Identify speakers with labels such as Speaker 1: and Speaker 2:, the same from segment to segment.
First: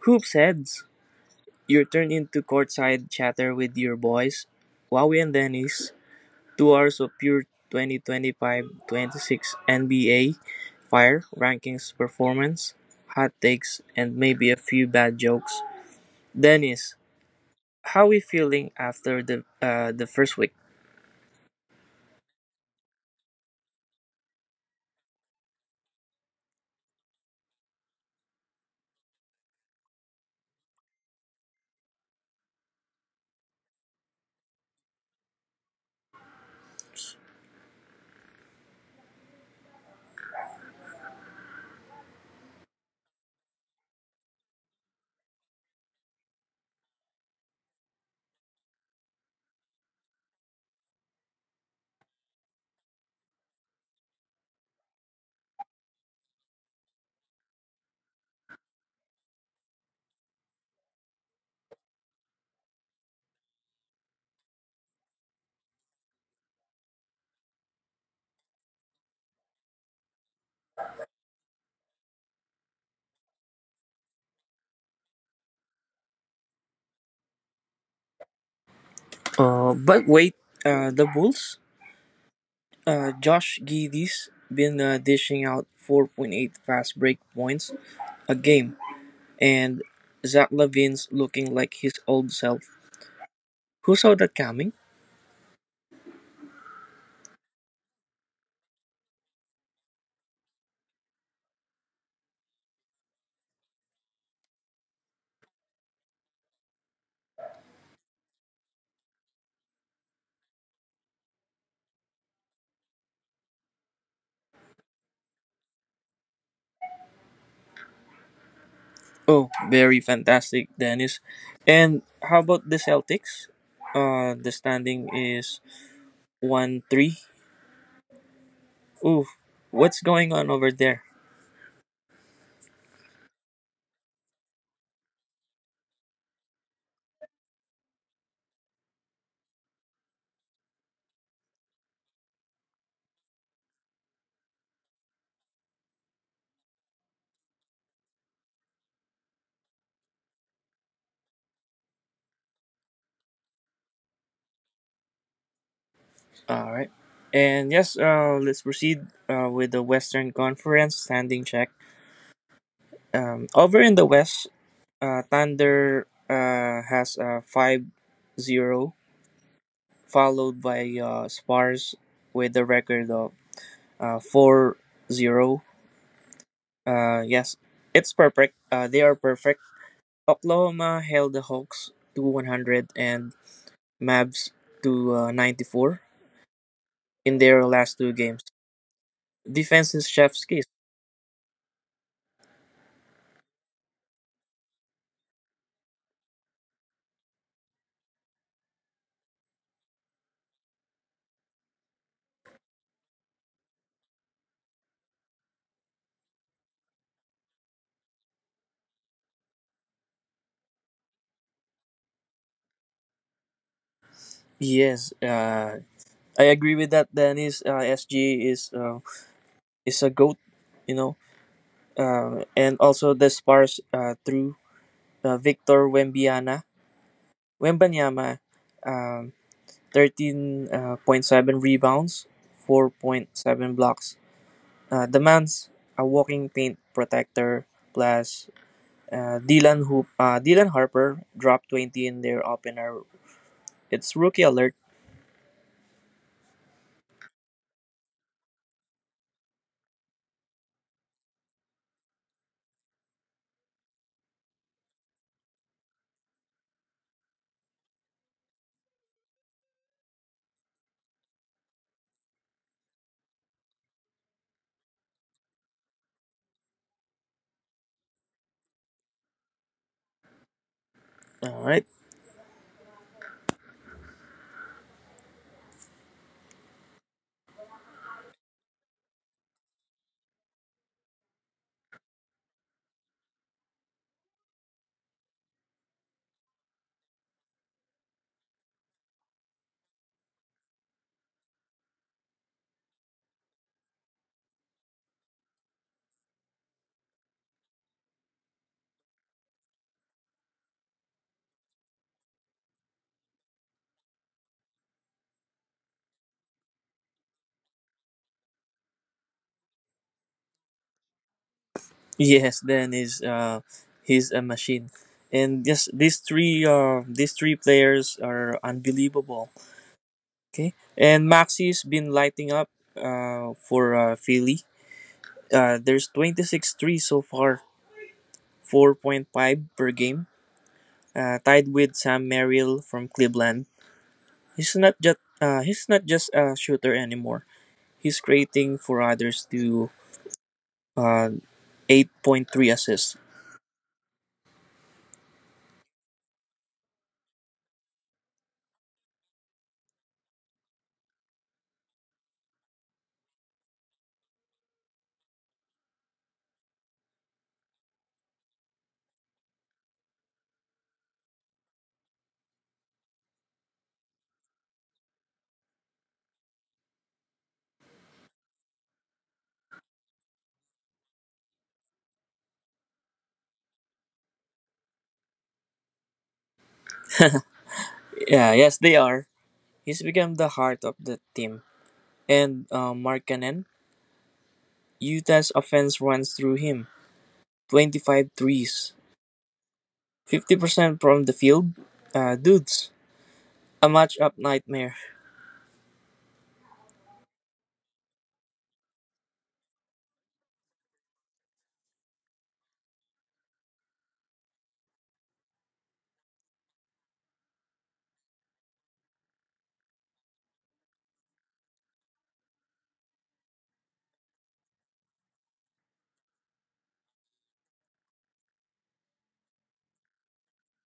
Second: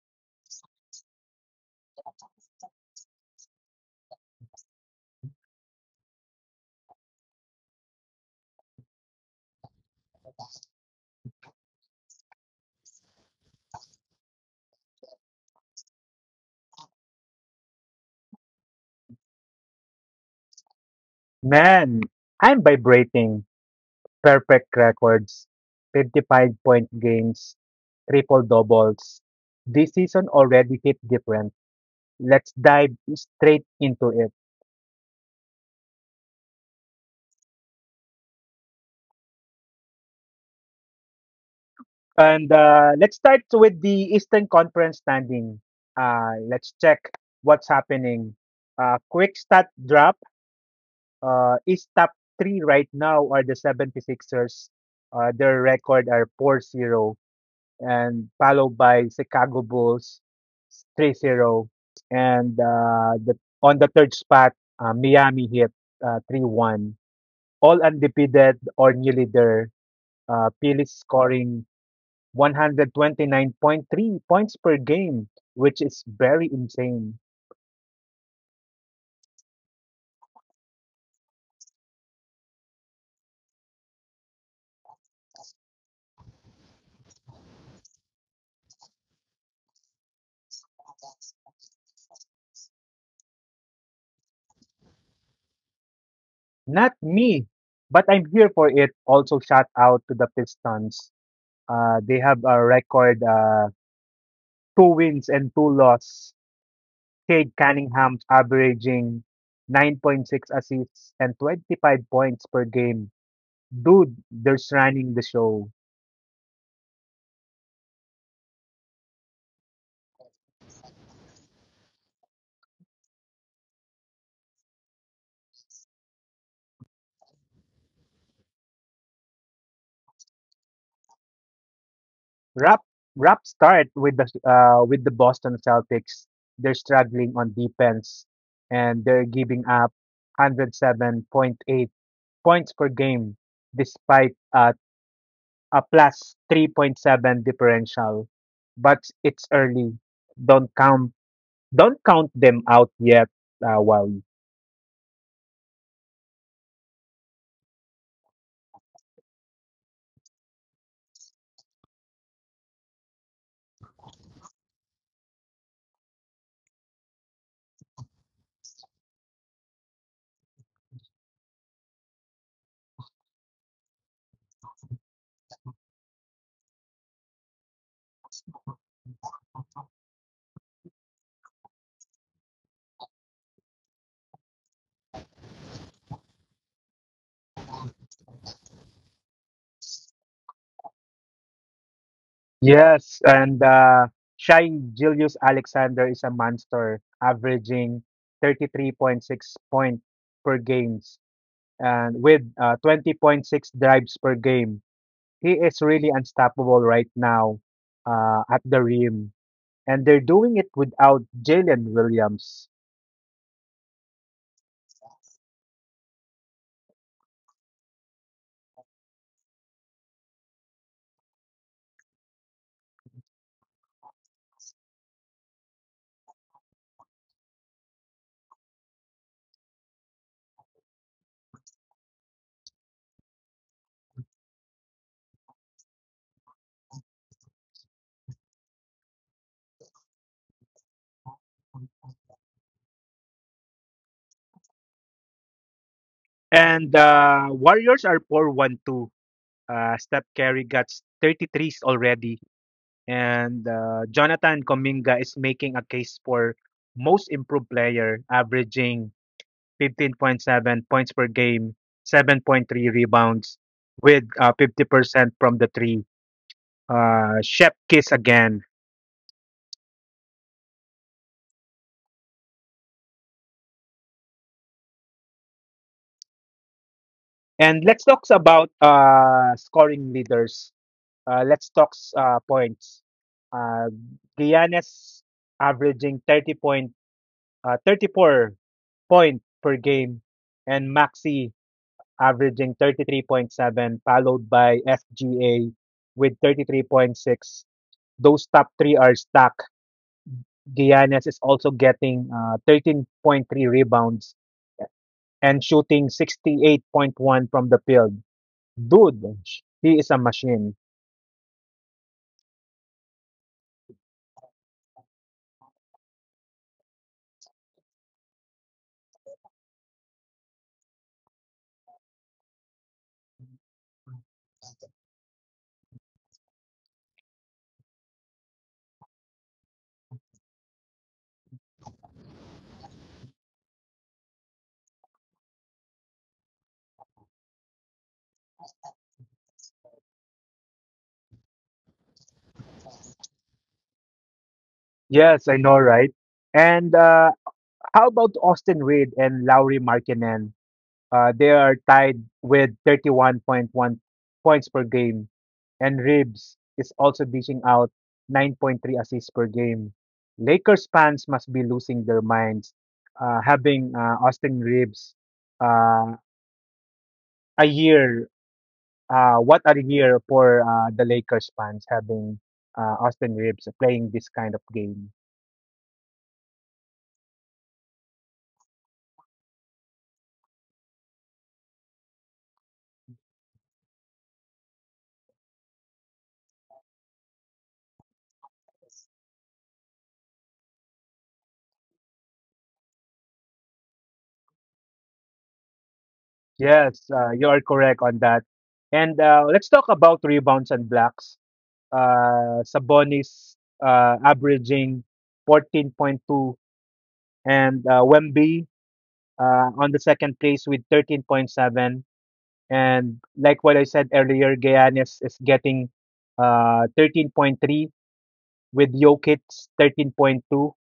Speaker 1: hoops heads? You're turned into courtside chatter with your boys, Wowie and Dennis. 2 hours of pure 2025-26 NBA fire, rankings, performance, hot takes, and maybe a few bad jokes. Dennis, how we feeling after the first week?
Speaker 2: Man, I'm vibrating. Perfect records, 55-point games, triple-doubles. This season already hit different. Let's dive straight into it. And let's start with the Eastern Conference standing. Let's check what's happening. Quick stat drop. East top three right now are the 76ers. Their record are 4-0, and followed by Chicago Bulls 3-0, and on the third spot Miami Heat 3-1, all undefeated or nearly there. Phillies scoring 129.3 points per game, which is very insane.
Speaker 1: But wait, the Bulls. Josh Giddey's been dishing out 4.8 fast break points a game, and Zach Levine's looking like his old self. Who saw that coming?
Speaker 2: Not me, but I'm here for it. Also shout out to the Pistons. They have a record two wins and two loss. Cade Cunningham's averaging 9.6 assists and 25 points per game. Dude, they're running the show.
Speaker 1: Oh, very fantastic, Dennis. And how about the Celtics? The standing is 1-3. Ooh, what's going on over there?
Speaker 2: Rap rap start with the Boston Celtics. They're struggling on defense, and they're giving up 107.8 points per game, despite a plus 3.7 differential. But it's early. Don't count don't count them out yet. Wow.
Speaker 1: Alright. And yes, let's proceed with the Western Conference standing check. Over in the West, Thunder has a 5-0, followed by Spurs with a record of 4-0. Yes, it's perfect. They are perfect. Oklahoma held the Hawks to 100, and Mavs to 94 in their last two games. Defense is chef's kiss.
Speaker 2: Yes, and Shai Gilius Alexander is a monster, averaging 33.6 points per games, and with 20.6 drives per game. He is really unstoppable right now at the rim, and they're doing it without Jalen Williams.
Speaker 1: Yes, I agree with that. Dennis, SG is a goat, you know, and also the Spurs through Victor Wembanyama. Wembanyama, um, 13.7 rebounds, 4.7 blocks. The man's a walking paint protector. Plus, Dylan Harper dropped 20 in their opener. It's rookie alert.
Speaker 2: And Warriors are 4-1-2. Steph Curry got 33s already. And Jonathan Kuminga is making a case for most improved player, averaging 15.7 points per game, 7.3 rebounds, with 50% from the three. Shep Kiss again.
Speaker 1: All right.
Speaker 2: And let's talk about scoring leaders. Let's talk points. Uh, Giannis averaging 30 point, 34 point per game, and Maxi averaging 33.7, followed by FGA with 33.6. Those top three are stacked. Giannis is also getting 13.3 rebounds and shooting 68.1 from the field. Dude, he is a machine.
Speaker 1: Yes, then is he's a machine. And yes, these three players are unbelievable. Okay, and Maxi's been lighting up for Philly. There's 26 threes so far, 4.5 per game, tied with Sam Merrill from Cleveland. He's not just a shooter anymore. He's creating for others to, uh, 8.3 assists.
Speaker 2: Yes, I know, right? And how about Austin Reed and Lowry Markkinen? They are tied with 31.1 points per game, and Ribs is also dishing out 9.3 assists per game. Lakers fans must be losing their minds, having Austin Ribs uh, a year. What a year for the Lakers fans, having Austin Ribs playing this kind of game.
Speaker 1: Yeah, yes, they are. He's become the heart of the team. And Markkanen, Utah's offense runs through him. 25, 50% from the field. Dudes, a matchup nightmare.
Speaker 2: Yes, you are correct on that. And let's talk about rebounds and blocks. Sabonis averaging 14.2, and Wemby on the second place with 13.7. And like what I said earlier, Giannis is getting 13.3, with Jokic 13.2,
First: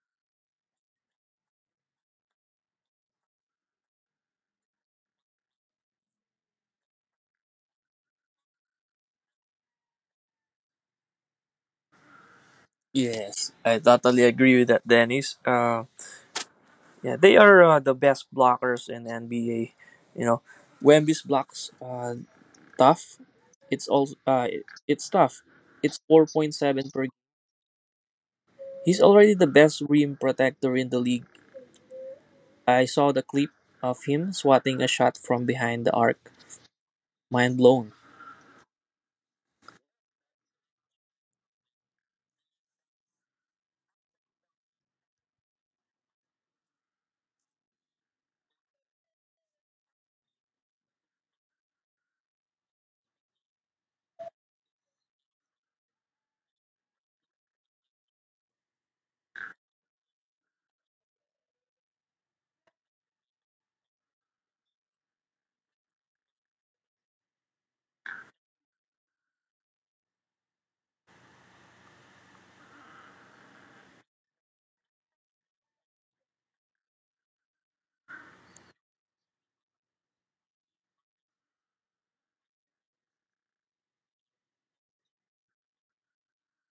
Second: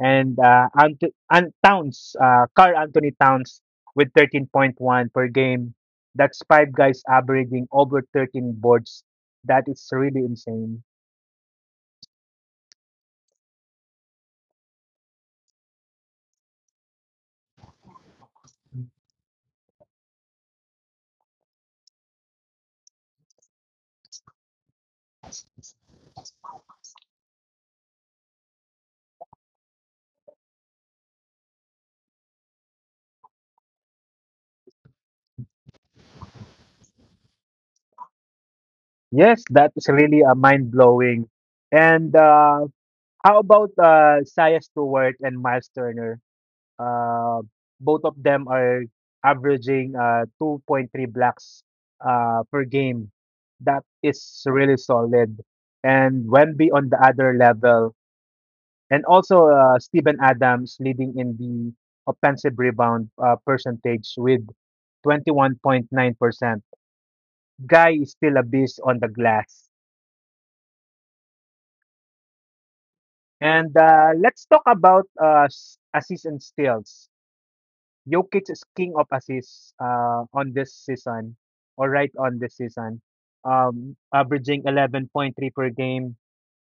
Speaker 2: and Carl Anthony Towns with 13.1 per game. That's five guys averaging over 13 boards. That is really insane.
Speaker 1: Yes, I totally agree with that, Dennis. Yeah, they are the best blockers in NBA. You know, Wemby's blocks, tough. It's tough. It's 4.7 per. He's already the best rim protector in the league. I saw the clip of him swatting a shot from behind the arc. Mind blown.
Speaker 2: Yes, that is really mind blowing. And how about Saya Stewart and Miles Turner? uh, Both of them are averaging 2.3 blocks per game. That is really solid. And Wemby on the other level, and also Steven Adams leading in the offensive rebound percentage with 21.9%. Guy is still a beast on the glass. And let's talk about assists and steals. Jokic is king of assists on this season, averaging 11.3 per game.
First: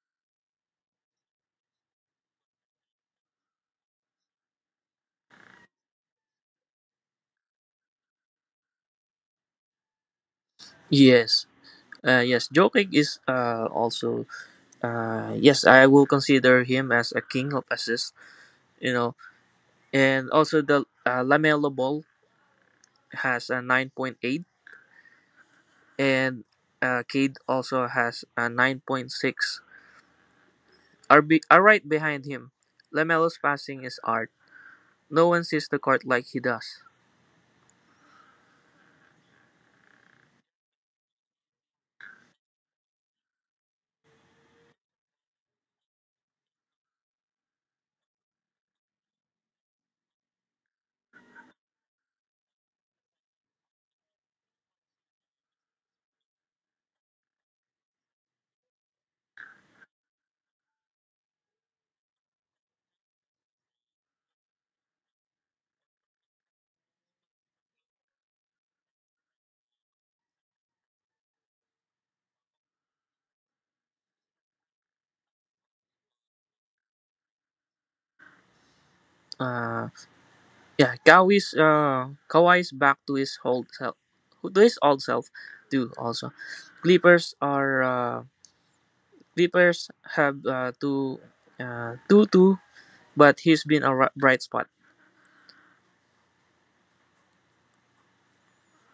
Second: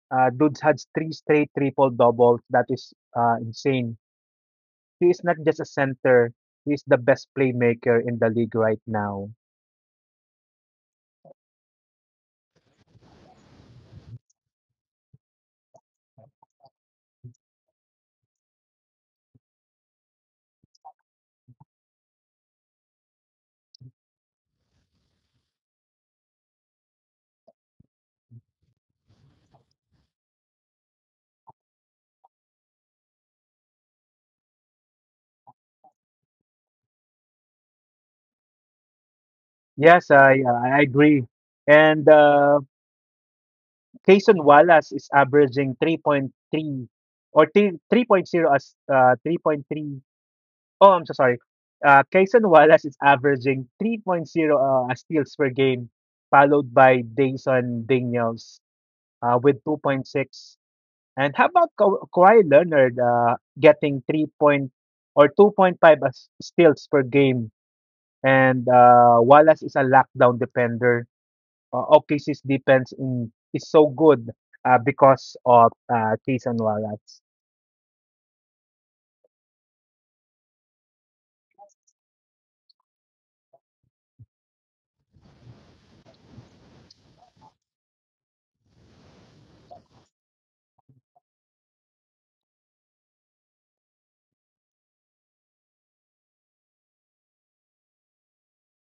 Speaker 2: Dudes had three straight triple doubles. That is insane. He is not just a center. He is the best playmaker in the league right now.
Speaker 1: Yes. Yes, Jokic is, also, yes, I will consider him as a king of assists. You know, and also the Lamelo Ball has a 9.8. And Cade also has a 9.6. Are right behind him. Lamelo's passing is art. No one sees the court like he does.
Speaker 2: Yes, I agree. And Cason Wallace is averaging 3.0 as 3.3. Oh, I'm so sorry. Kaysen Wallace is averaging three point zero steals per game, followed by Dayson Daniels with 2.6. And how about Kawhi Leonard getting 3 point or 2.5 steals per game? And Wallace is a lockdown defender. OKC's defense is so good, because of Kaysen Wallace.
Speaker 1: Uh, yeah, Kawhi's back to his old self, to his old self, too. Also, Clippers are uh, Clippers have two, but he's been a bright spot.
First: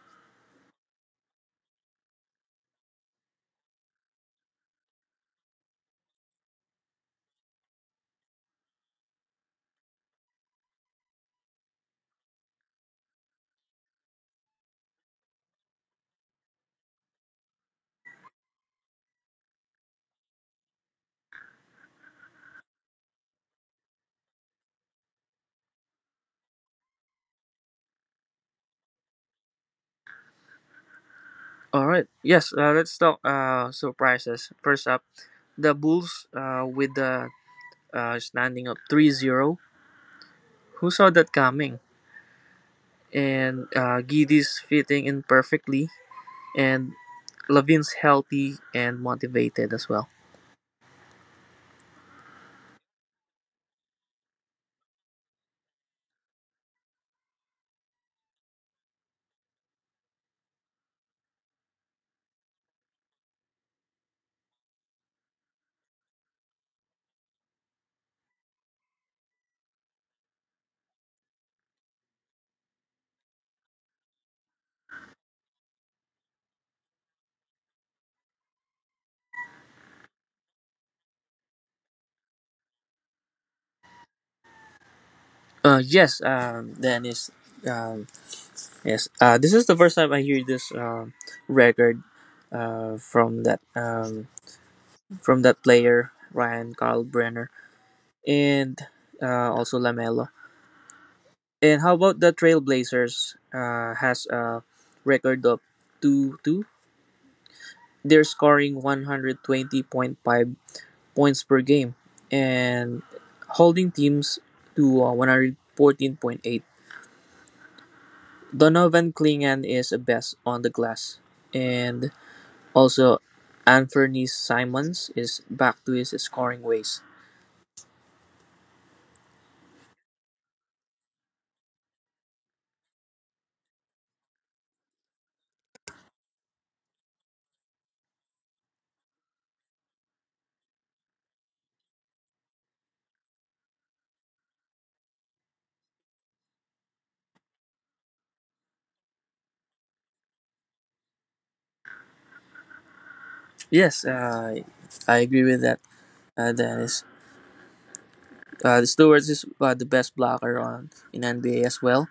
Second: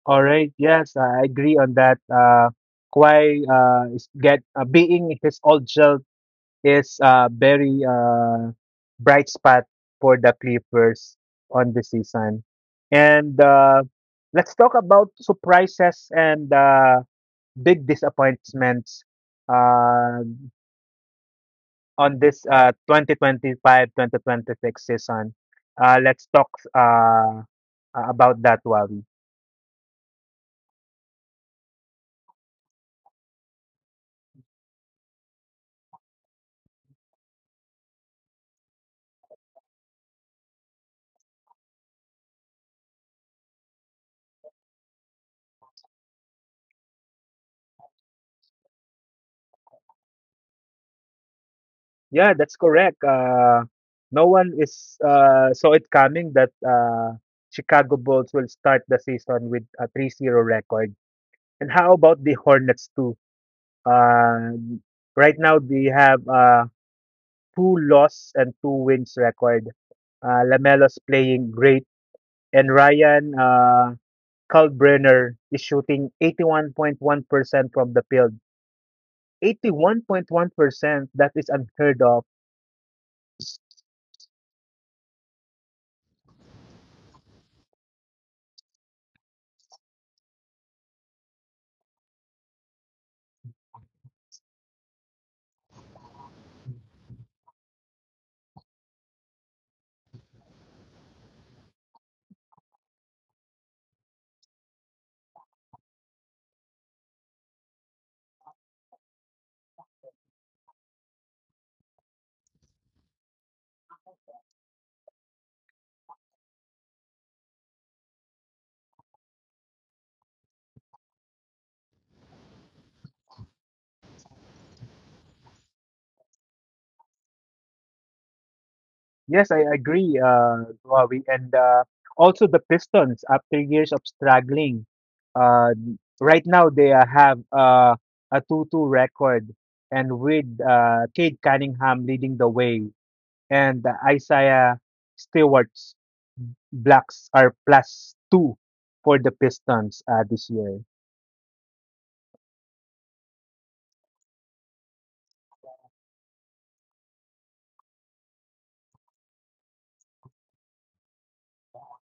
Speaker 2: All right. Yes, I agree on that. Kwai is get being his old self is very bright spot for the Clippers on the season. And let's talk about surprises and big disappointments uh, on this 2025 season. Let's talk about that, Wavi.
Speaker 1: All right, yes, let's talk surprises. First up, the Bulls with the standing up 3-0. Who saw that coming? And Giddey's fitting in perfectly, and Levin's healthy and motivated as well.
Speaker 2: Yeah, that's correct. No one is saw it coming that Chicago Bulls will start the season with a 3-0 record. And how about the Hornets too? Uh, right now they have two loss and two wins record. Lamelo's playing great, and Ryan Kalbrenner is shooting 81.1% from the field. 81.1%, that is unheard of.
Speaker 1: Yes, Dennis. Um, yes, this is the first time I hear this record from that player Ryan Carl Brenner, and also Lamelo. And how about the Trailblazers? Has a record of 2-2. They're scoring 120.5 points per game and holding teams to 114.8. Donovan Clingan is the best on the glass, and also Anthony Simons is back to his scoring ways.
Speaker 2: Yes, I agree, Ravi. And also the Pistons, after years of struggling, uh, right now they have a 2-2 record, and with Cade Cunningham leading the way, and Isaiah Stewart's blocks are plus two for the Pistons this year.
Speaker 1: Yes, I agree with that. Dennis, Stewards is the best blocker on in NBA as well.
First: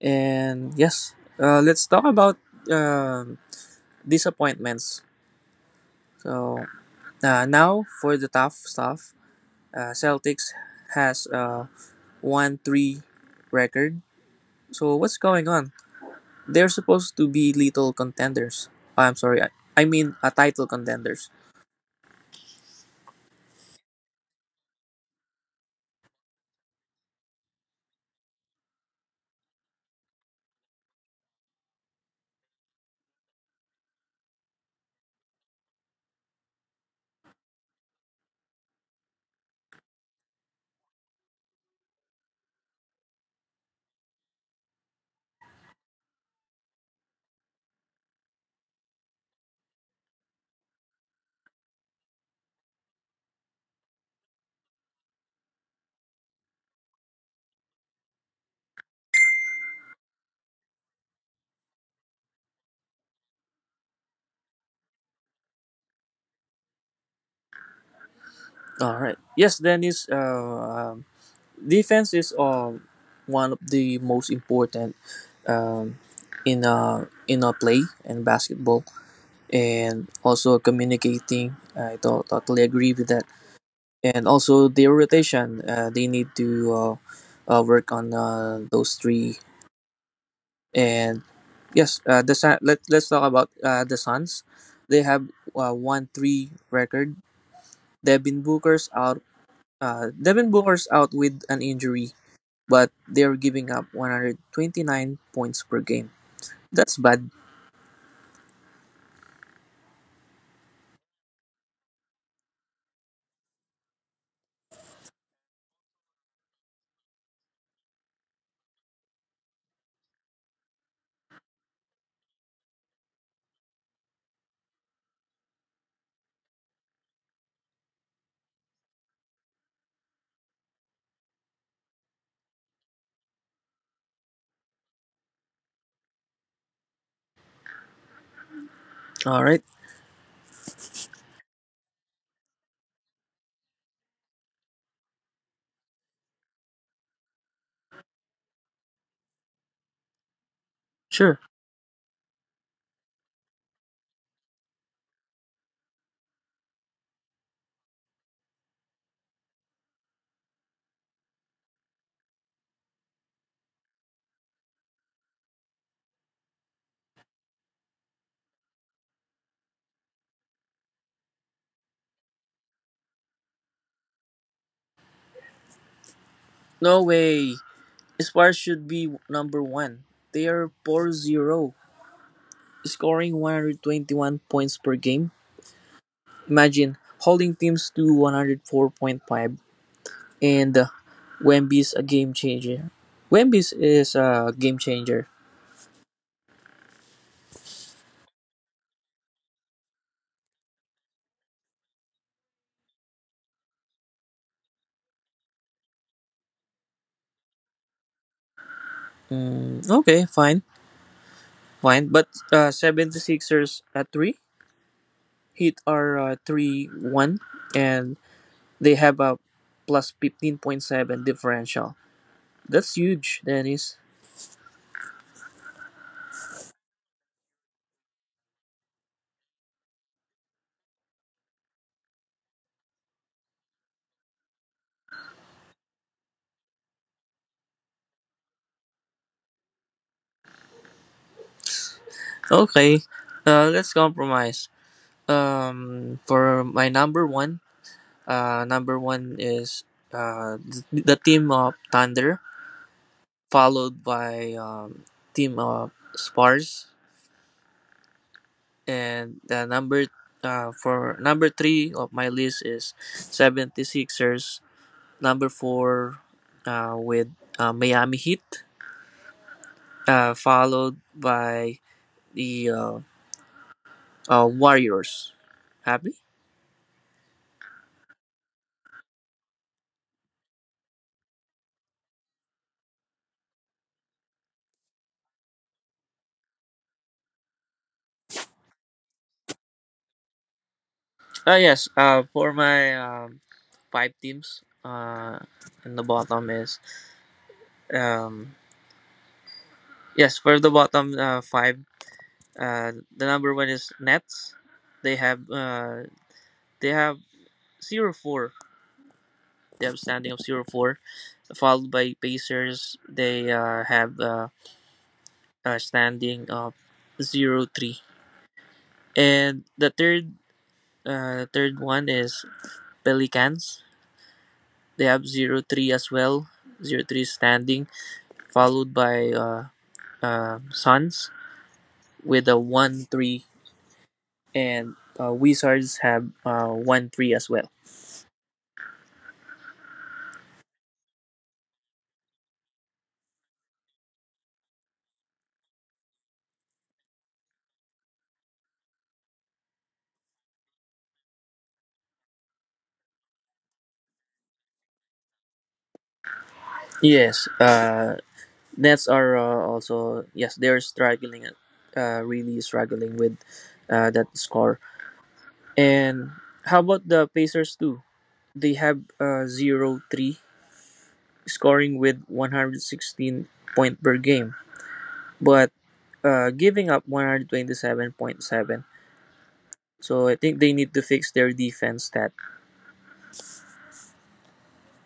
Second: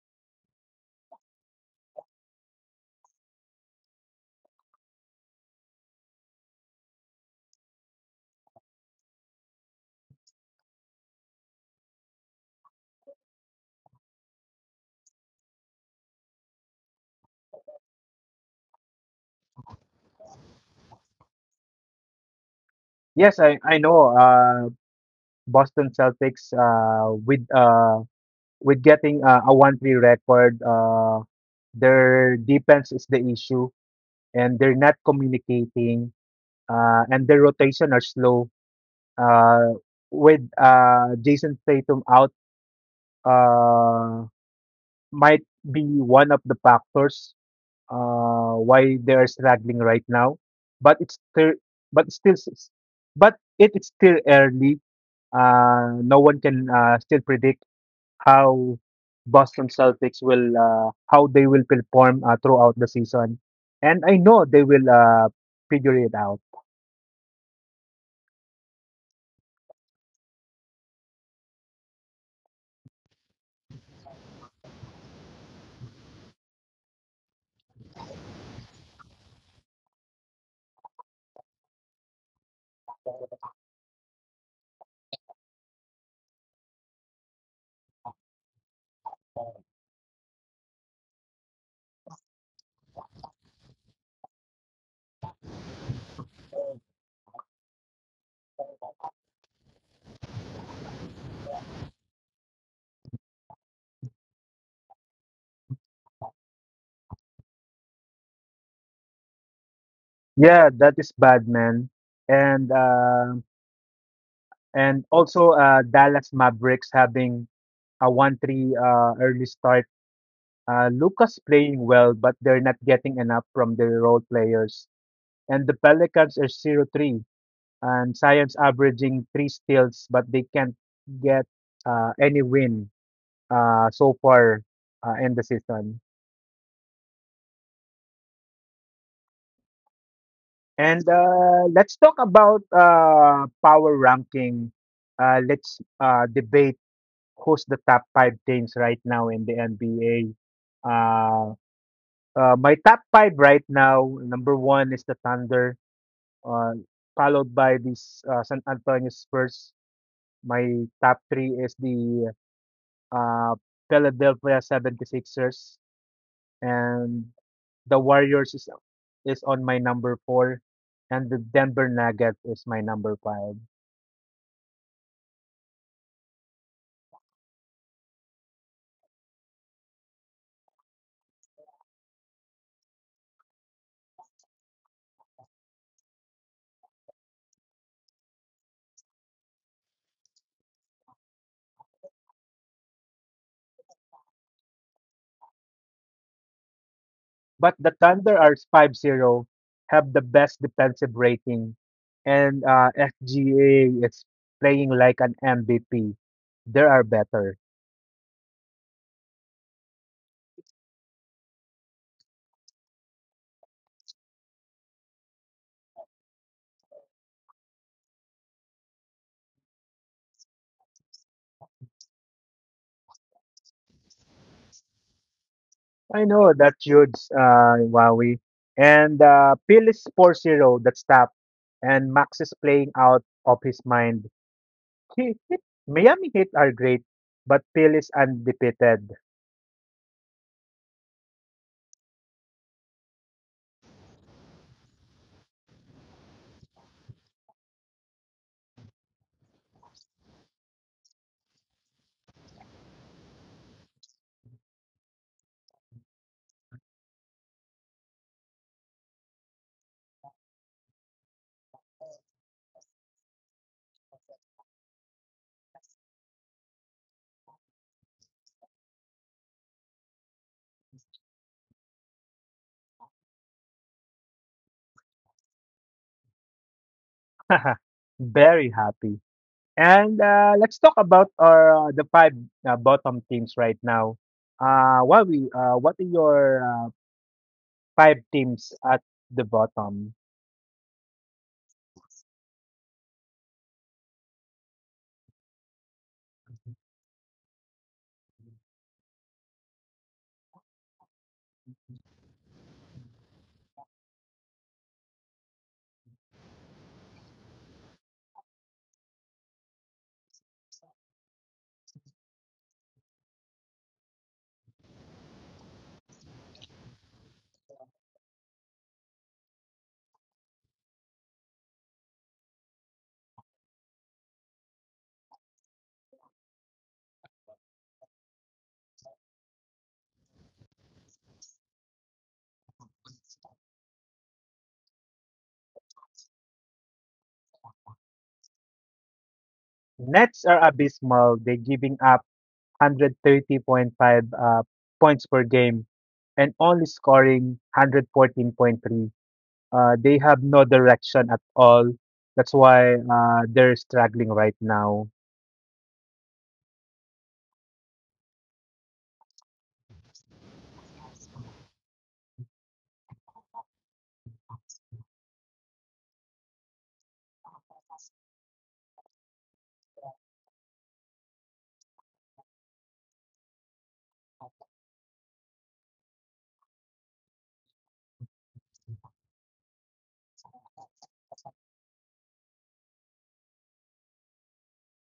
Speaker 1: And yes, let's talk about um disappointments. So, now for the tough stuff. Celtics has a 1-3 record. So what's going on? They're supposed to be little contenders. Oh, I'm sorry. I mean, a title contenders.
Speaker 2: Yes, I know Boston Celtics with getting a 1-3 record. Their defense is the issue, and they're not communicating, and their rotation are slow. Uh, with Jason Tatum out, uh, might be one of the factors why they are struggling right now. But it's still, but still, s- but it is still early. No one can still predict how Boston Celtics will perform throughout the season, and I know they will figure it out.
Speaker 1: All right. Yes, Dennis. Defense is, one of the most important, um, in a play and basketball, and also communicating. Totally agree with that. And also their rotation. They need to, work on those three. And yes, let's talk about the Suns. They have 1-3 record. Devin Booker's out. Devin Booker's out with an injury, but they're giving up 129 points per game. That's bad.
Speaker 2: Yeah, that is bad, man. And uh, and also Dallas Mavericks having a 1-3 early start. Lucas playing well, but they're not getting enough from their role players. And the Pelicans are 0-3, and Science averaging three steals, but they can't get any win so far in the season.
Speaker 1: All right,
Speaker 2: And let's talk about power ranking. Let's debate who's the top five teams right now in the NBA.
Speaker 1: sure.
Speaker 2: Uh, my top five right now, number one is the Thunder, uh, followed by this San Antonio Spurs. My top three is the uh, Philadelphia 76ers. And the Warriors is on my number four, and the Denver Nuggets is my number five.
Speaker 1: No way. Spurs should be number one. They are 4-0, scoring 121 points per game. Imagine, holding teams to 104.5, and Wemby's a game changer. Wemby's is a game changer.
Speaker 2: But the Thunder are 5-0, have the best defensive rating, and SGA is playing like an MVP. They are better.
Speaker 1: Okay, fine, fine. But 76ers at 3 hit are 3-1, and they have a plus 15.7 differential. That's huge, Dennis.
Speaker 2: I know that's huge, Wowie. And Phil is 4 zero, that's top. And Max is playing out of his mind. He, he, Miami Heat are great, but Phil is undefeated.
Speaker 1: Okay, let's compromise. For my number one, Uh, number one is the team of Thunder, followed by team of Spars, and the number for number three of my list is 76ers. Number four with Miami Heat, followed by the Warriors. Happy?
Speaker 2: Very happy. And let's talk about our the five bottom teams right now. What are your five teams at the bottom?
Speaker 1: Yes. For my five teams, and the bottom is um, yes, for the bottom five, uh, the number one is Nets. They have uh, they have 0-4. They have standing of 0-4, followed by Pacers. They have a standing of 0-3, and the third one is Pelicans. They have 0-3 as well, 0-3 standing, followed by Suns with a 1-3, and Wizards have 1-3 as well.
Speaker 2: Nets are abysmal. They're giving up 130.5 points per game, and only scoring 114.3. They have no direction at all. That's why they're struggling right now.
Speaker 1: Yes, Nets are also, yes, they're struggling, really struggling with that score. And how about the Pacers too? They have 0-3, scoring with 116 point per game, but giving up 127.7. So I think they need to fix their defense stat.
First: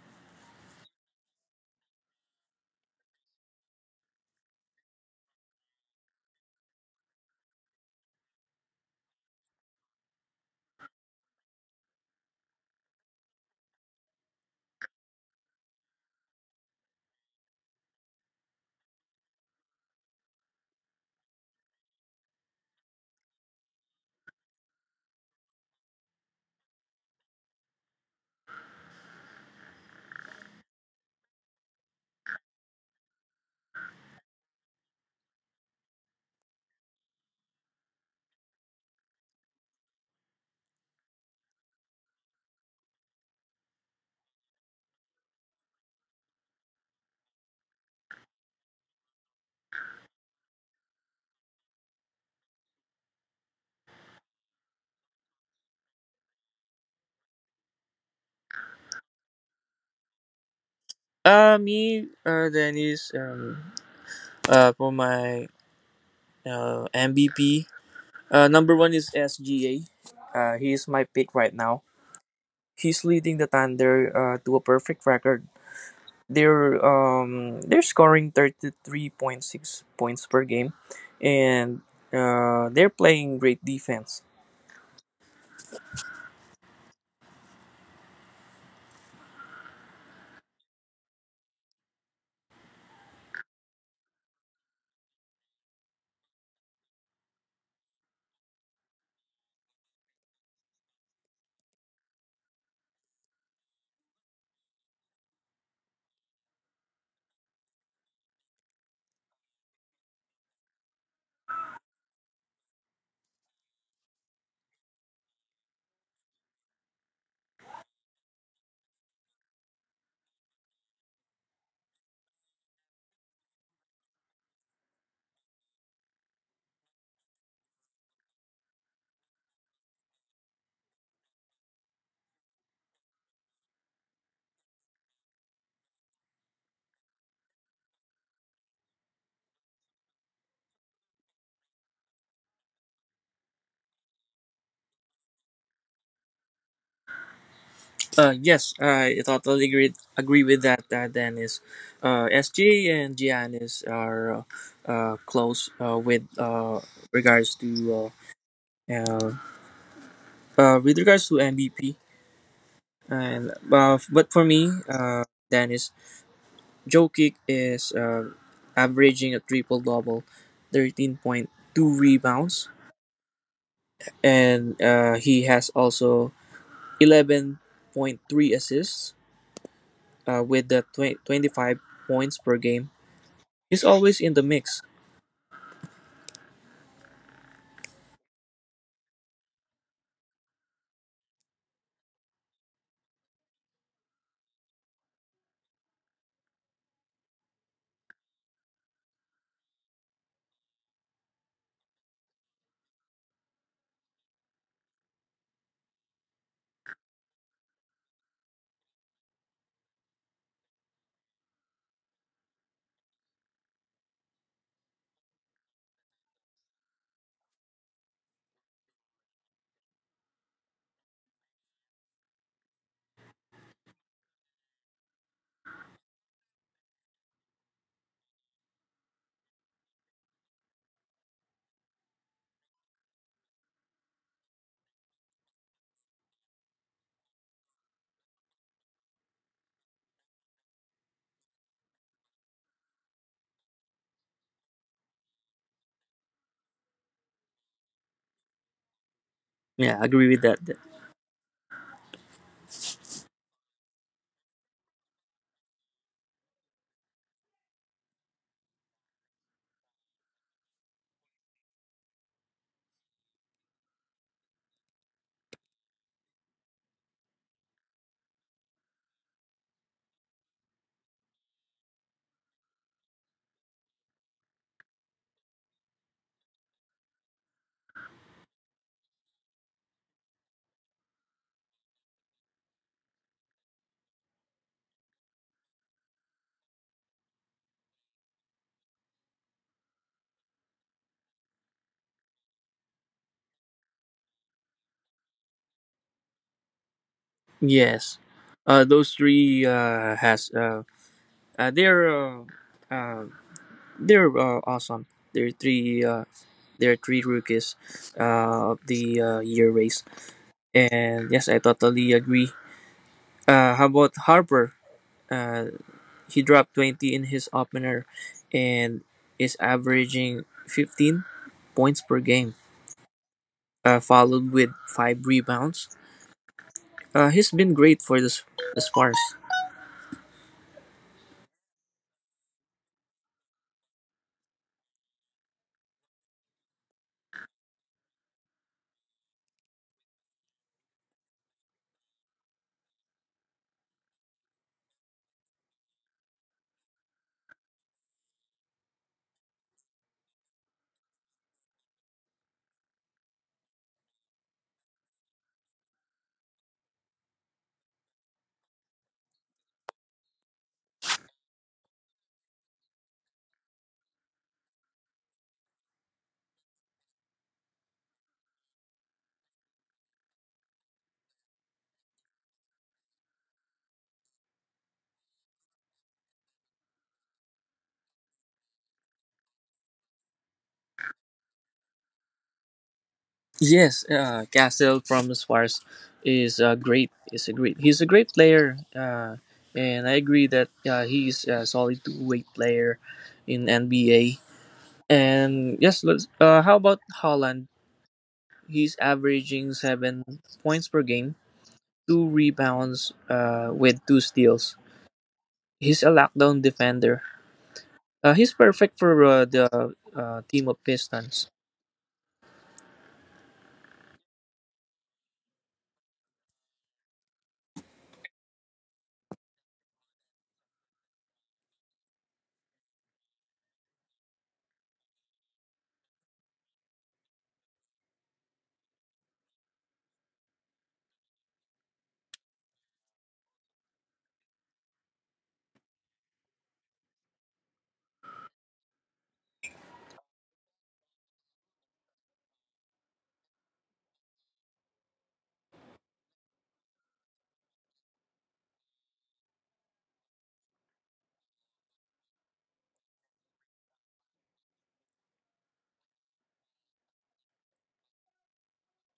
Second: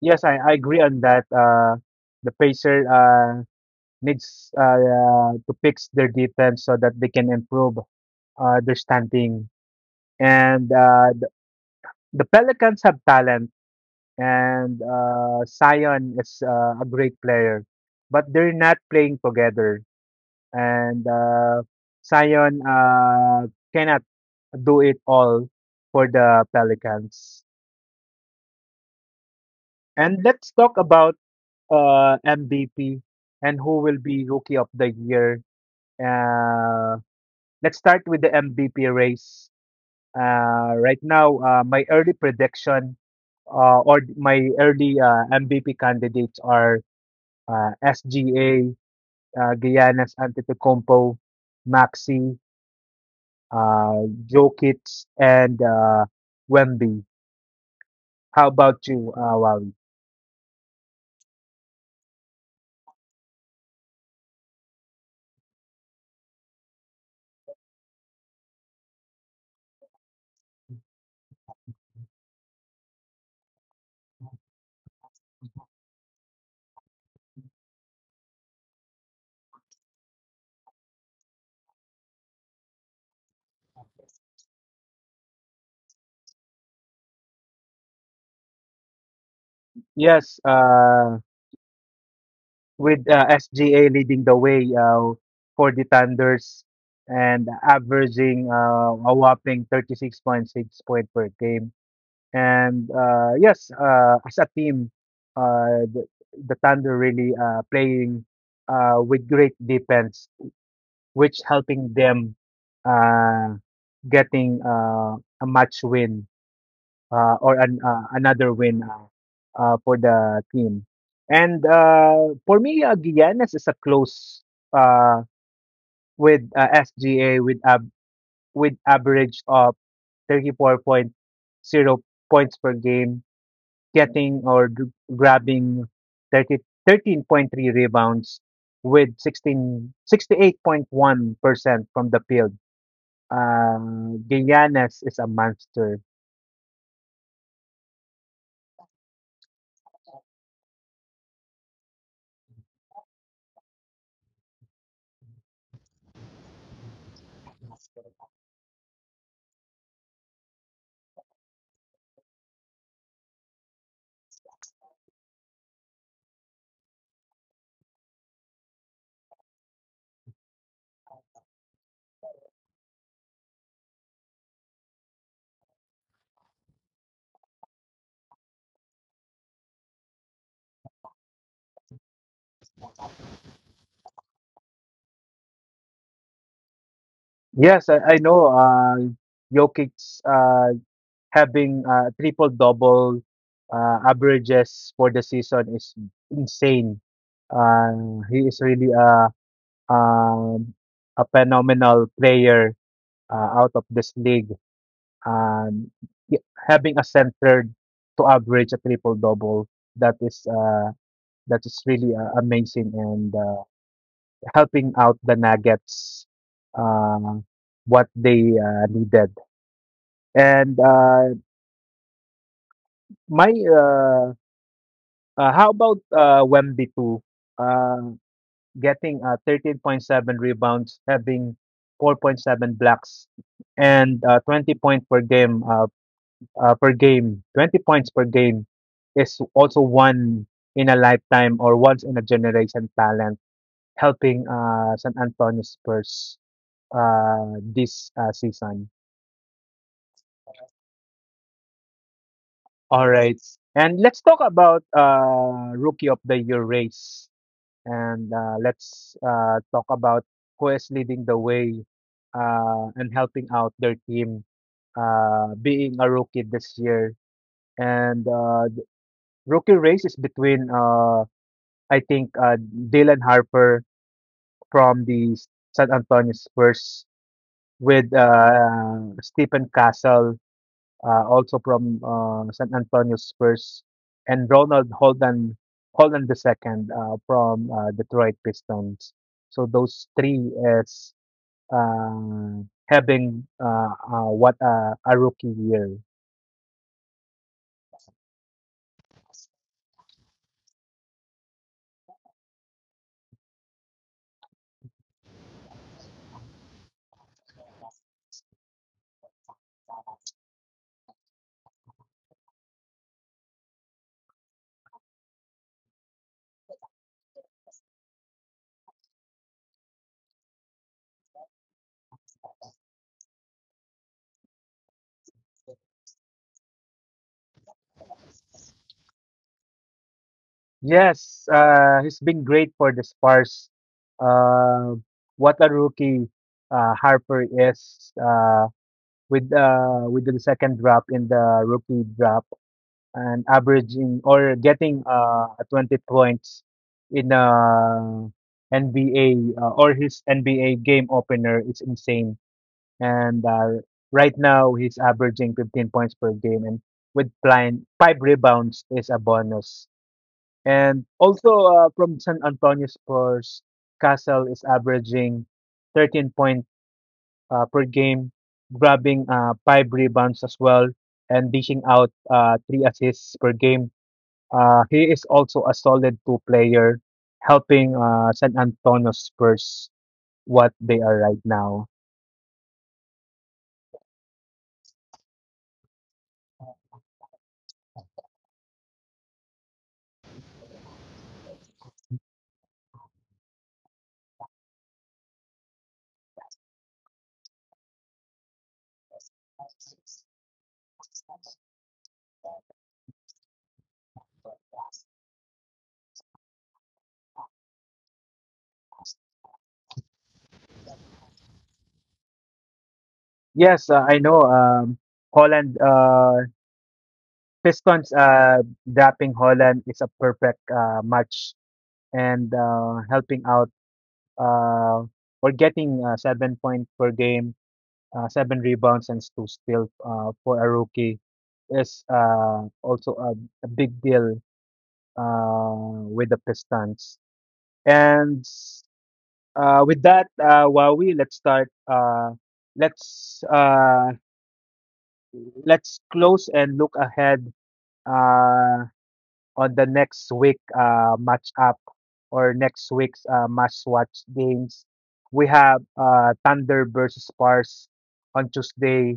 Speaker 2: Yes, I agree on that. The Pacers needs to fix their defense so that they can improve their standing. And the Pelicans have talent, and Zion is a great player, but they're not playing together. And Zion cannot do it all for the Pelicans. And let's talk about MVP and who will be Rookie of the Year. Uh, let's start with the MVP race. My early prediction or my early MVP candidates are SGA, Giannis Antetokounmpo, Maxi, Jokic, and Wemby. How about you, Wawi?
Speaker 1: Me, Dennis, for my MVP, number one is SGA. He is my pick right now. He's leading the Thunder to a perfect record. They're scoring 33.6 points per game, and they're playing great defense.
Speaker 2: Yes, with SGA leading the way for the Thunders, and averaging a whopping 36.6 points per game. And yes, as a team, uh, the, the Thunder really playing with great defense, which helping them uh, getting a match win or an, another win for the team. And for me, Giannis is a close, uh, with SGA, with average of thirty four point zero points per game, getting or gr- grabbing thirty 13.3 rebounds with 1668 point 1% from the field. Uh, Giannis is a monster.
Speaker 1: Yes, I totally agree with that. Dennis, SGA and Giannis are close, with regards to uh, uh, with regards to MVP. And but for me, Dennis, Joe Kick is averaging a triple double, 13.2 rebounds, and he has also 11.3 assists with the 20 25 points per game. He's always in the mix.
Speaker 2: Yes, I know Jokic uh, having triple double averages for the season is insane. He is really um a phenomenal player out of this league. And y having a center to average a triple-double, that is, uh, that is really, amazing, and, helping out the Nuggets, uh, what they, needed. And, my, uh, how about, Wemby too? Uh, Getting, 13.7 rebounds, having 4.7 blocks, and, 20 point per game, 20 points per game, is also one in a lifetime, or once in a generation talent, helping San Antonio Spurs this season.
Speaker 1: Yeah, I agree with that.
Speaker 2: All right. And let's talk about Rookie of the Year race. And let's talk about who is leading the way and helping out their team being a rookie this year. And the rookie race is between I think Dylan Harper from the San Antonio Spurs, with Stephen Castle, also from San Antonio Spurs, and Ronald Holden Holden II from Detroit Pistons. So those three is uh, having what a rookie year.
Speaker 1: Yes, those three has they're uh, awesome. They're three. There are three rookies of the year race. And yes, I totally agree. How about Harper? Uh, he dropped 20 in his opener and is averaging 15 points per game, followed with five rebounds. He's been great for the Spurs.
Speaker 2: Yes, he's been great for the Spurs. Uh, what a rookie Harper is, with the second drop in the rookie drop, and averaging or getting 20 points in NBA, or his NBA game opener, is insane. And right now he's averaging 15 points per game, and with plan, five rebounds is a bonus. And also from San Antonio Spurs, Castle is averaging 13 points per game, grabbing five rebounds as well, and dishing out three assists per game. He is also a solid two player, helping San Antonio Spurs what they are right now.
Speaker 1: Yes, Castle from the Spurs is great. Is a great. He's a great player, and I agree that he's a solid two-way player in NBA. And yes, how about Holland? He's averaging 7 points per game, two rebounds, with two steals. He's a lockdown defender. He's perfect for the team of Pistons.
Speaker 2: Yes, I know. Holland, Pistons, dropping Holland is a perfect match, and helping out. Uh, we're getting 7 points per game, seven rebounds, and two steals for a rookie is also a big deal uh, with the Pistons. And with that, Wawi, let's start. Let's let's close and look ahead. Uh, on the next week match up or next week's must watch games. We have Thunder versus Spurs on Tuesday,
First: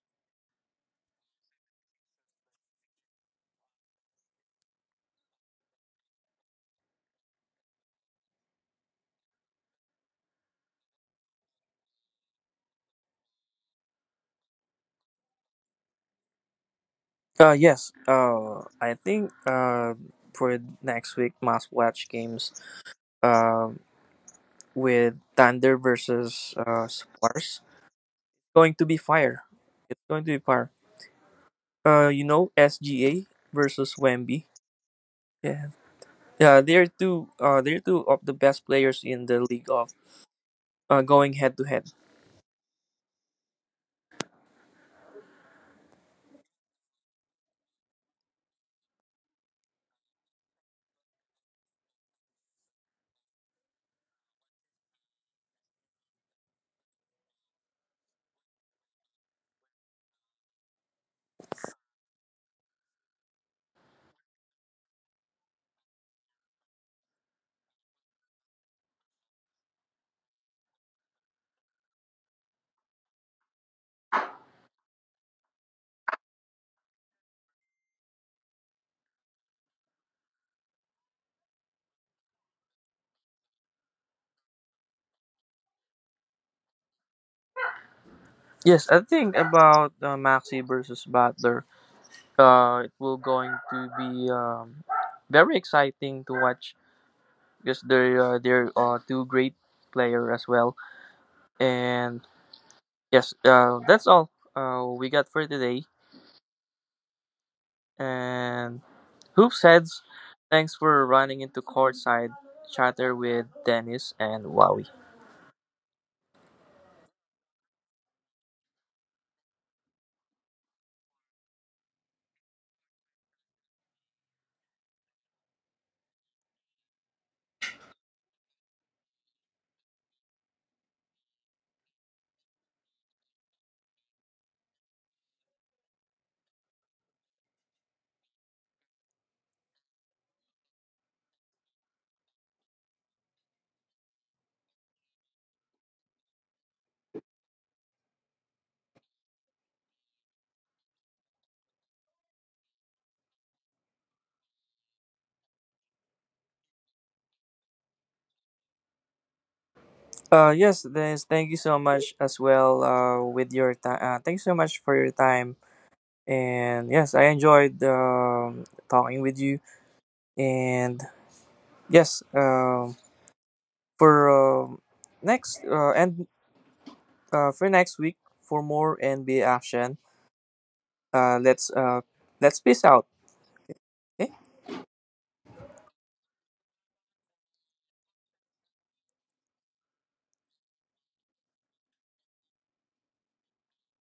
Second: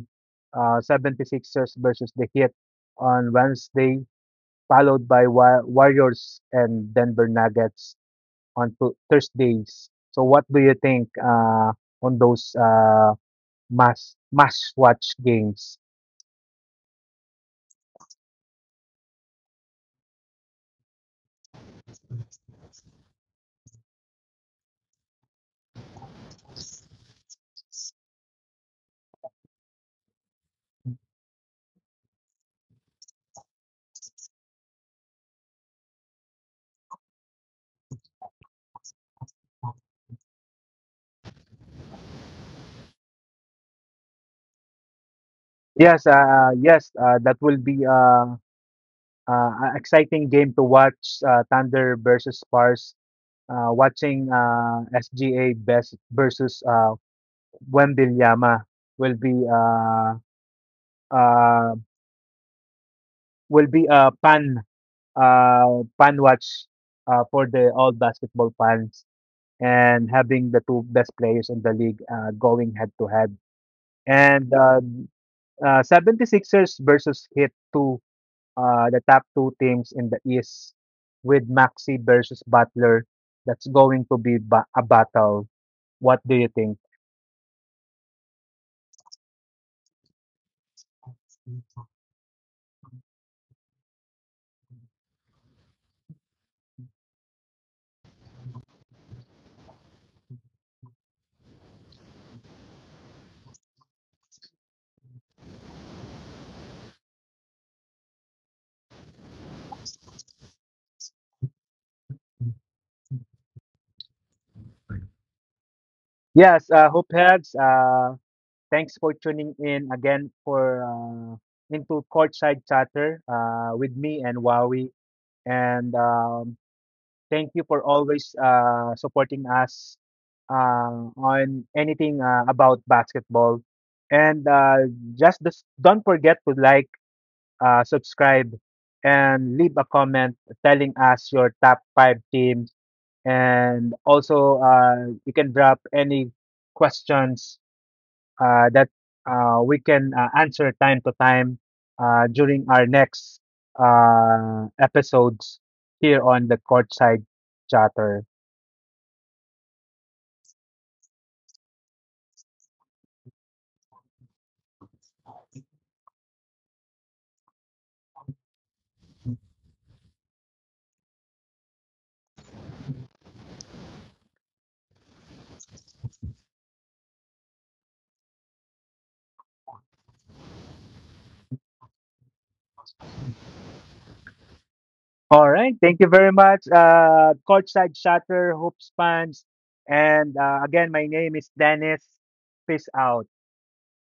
Speaker 2: 76ers versus the Heat on Wednesday, followed by Warriors and Denver Nuggets on Thursdays. So, what do you think on those must watch games?
Speaker 1: Yes, I think for next week, must watch games uh, with Thunder versus Spurs. Going to be fire. It's going to be fire. SGA versus Wemby. Yeah, Yeah, they're two. They're two of the best players in the league of, going head to head.
Speaker 2: Yes, that will be a exciting game to watch, Thunder versus Spurs. Watching SGA best versus Wembenyama will be uh, uh, will be a pan fan watch for the all basketball fans, and having the two best players in the league going head to head. And 76ers versus Heat 2, the top two teams in the East, with Maxi versus Butler. That's going to be a battle. What do you think?
Speaker 1: Yes, I think about Maxi versus Butler. It will going to be very exciting to watch because they're two great player as well. And yes, that's all we got for today. And, hoops heads, thanks for running into courtside chatter with Dennis and Wowie.
Speaker 2: Yes, Hoopheads, thanks for tuning in again for into Courtside Chatter with me and Wawi. And thank you for always supporting us on anything about basketball. And just this, don't forget to like, subscribe, and leave a comment telling us your top five teams. And also, you can drop any questions that we can answer time to time during our next episodes here on the Courtside Chatter.
Speaker 1: Yes, Dennis, thank you so much as well. With your time, thanks so much for your time. And yes, I enjoyed talking with you. And yes, for um next uh, and for next week for more NBA action. Let's, let's peace out. Okay?
Speaker 2: All right. Thank you very much, Courtside Chatter, Hoops fans. And again, my name is Dennis. Peace out.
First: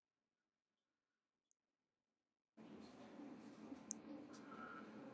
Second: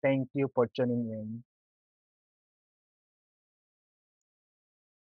Speaker 2: Thank you for tuning in.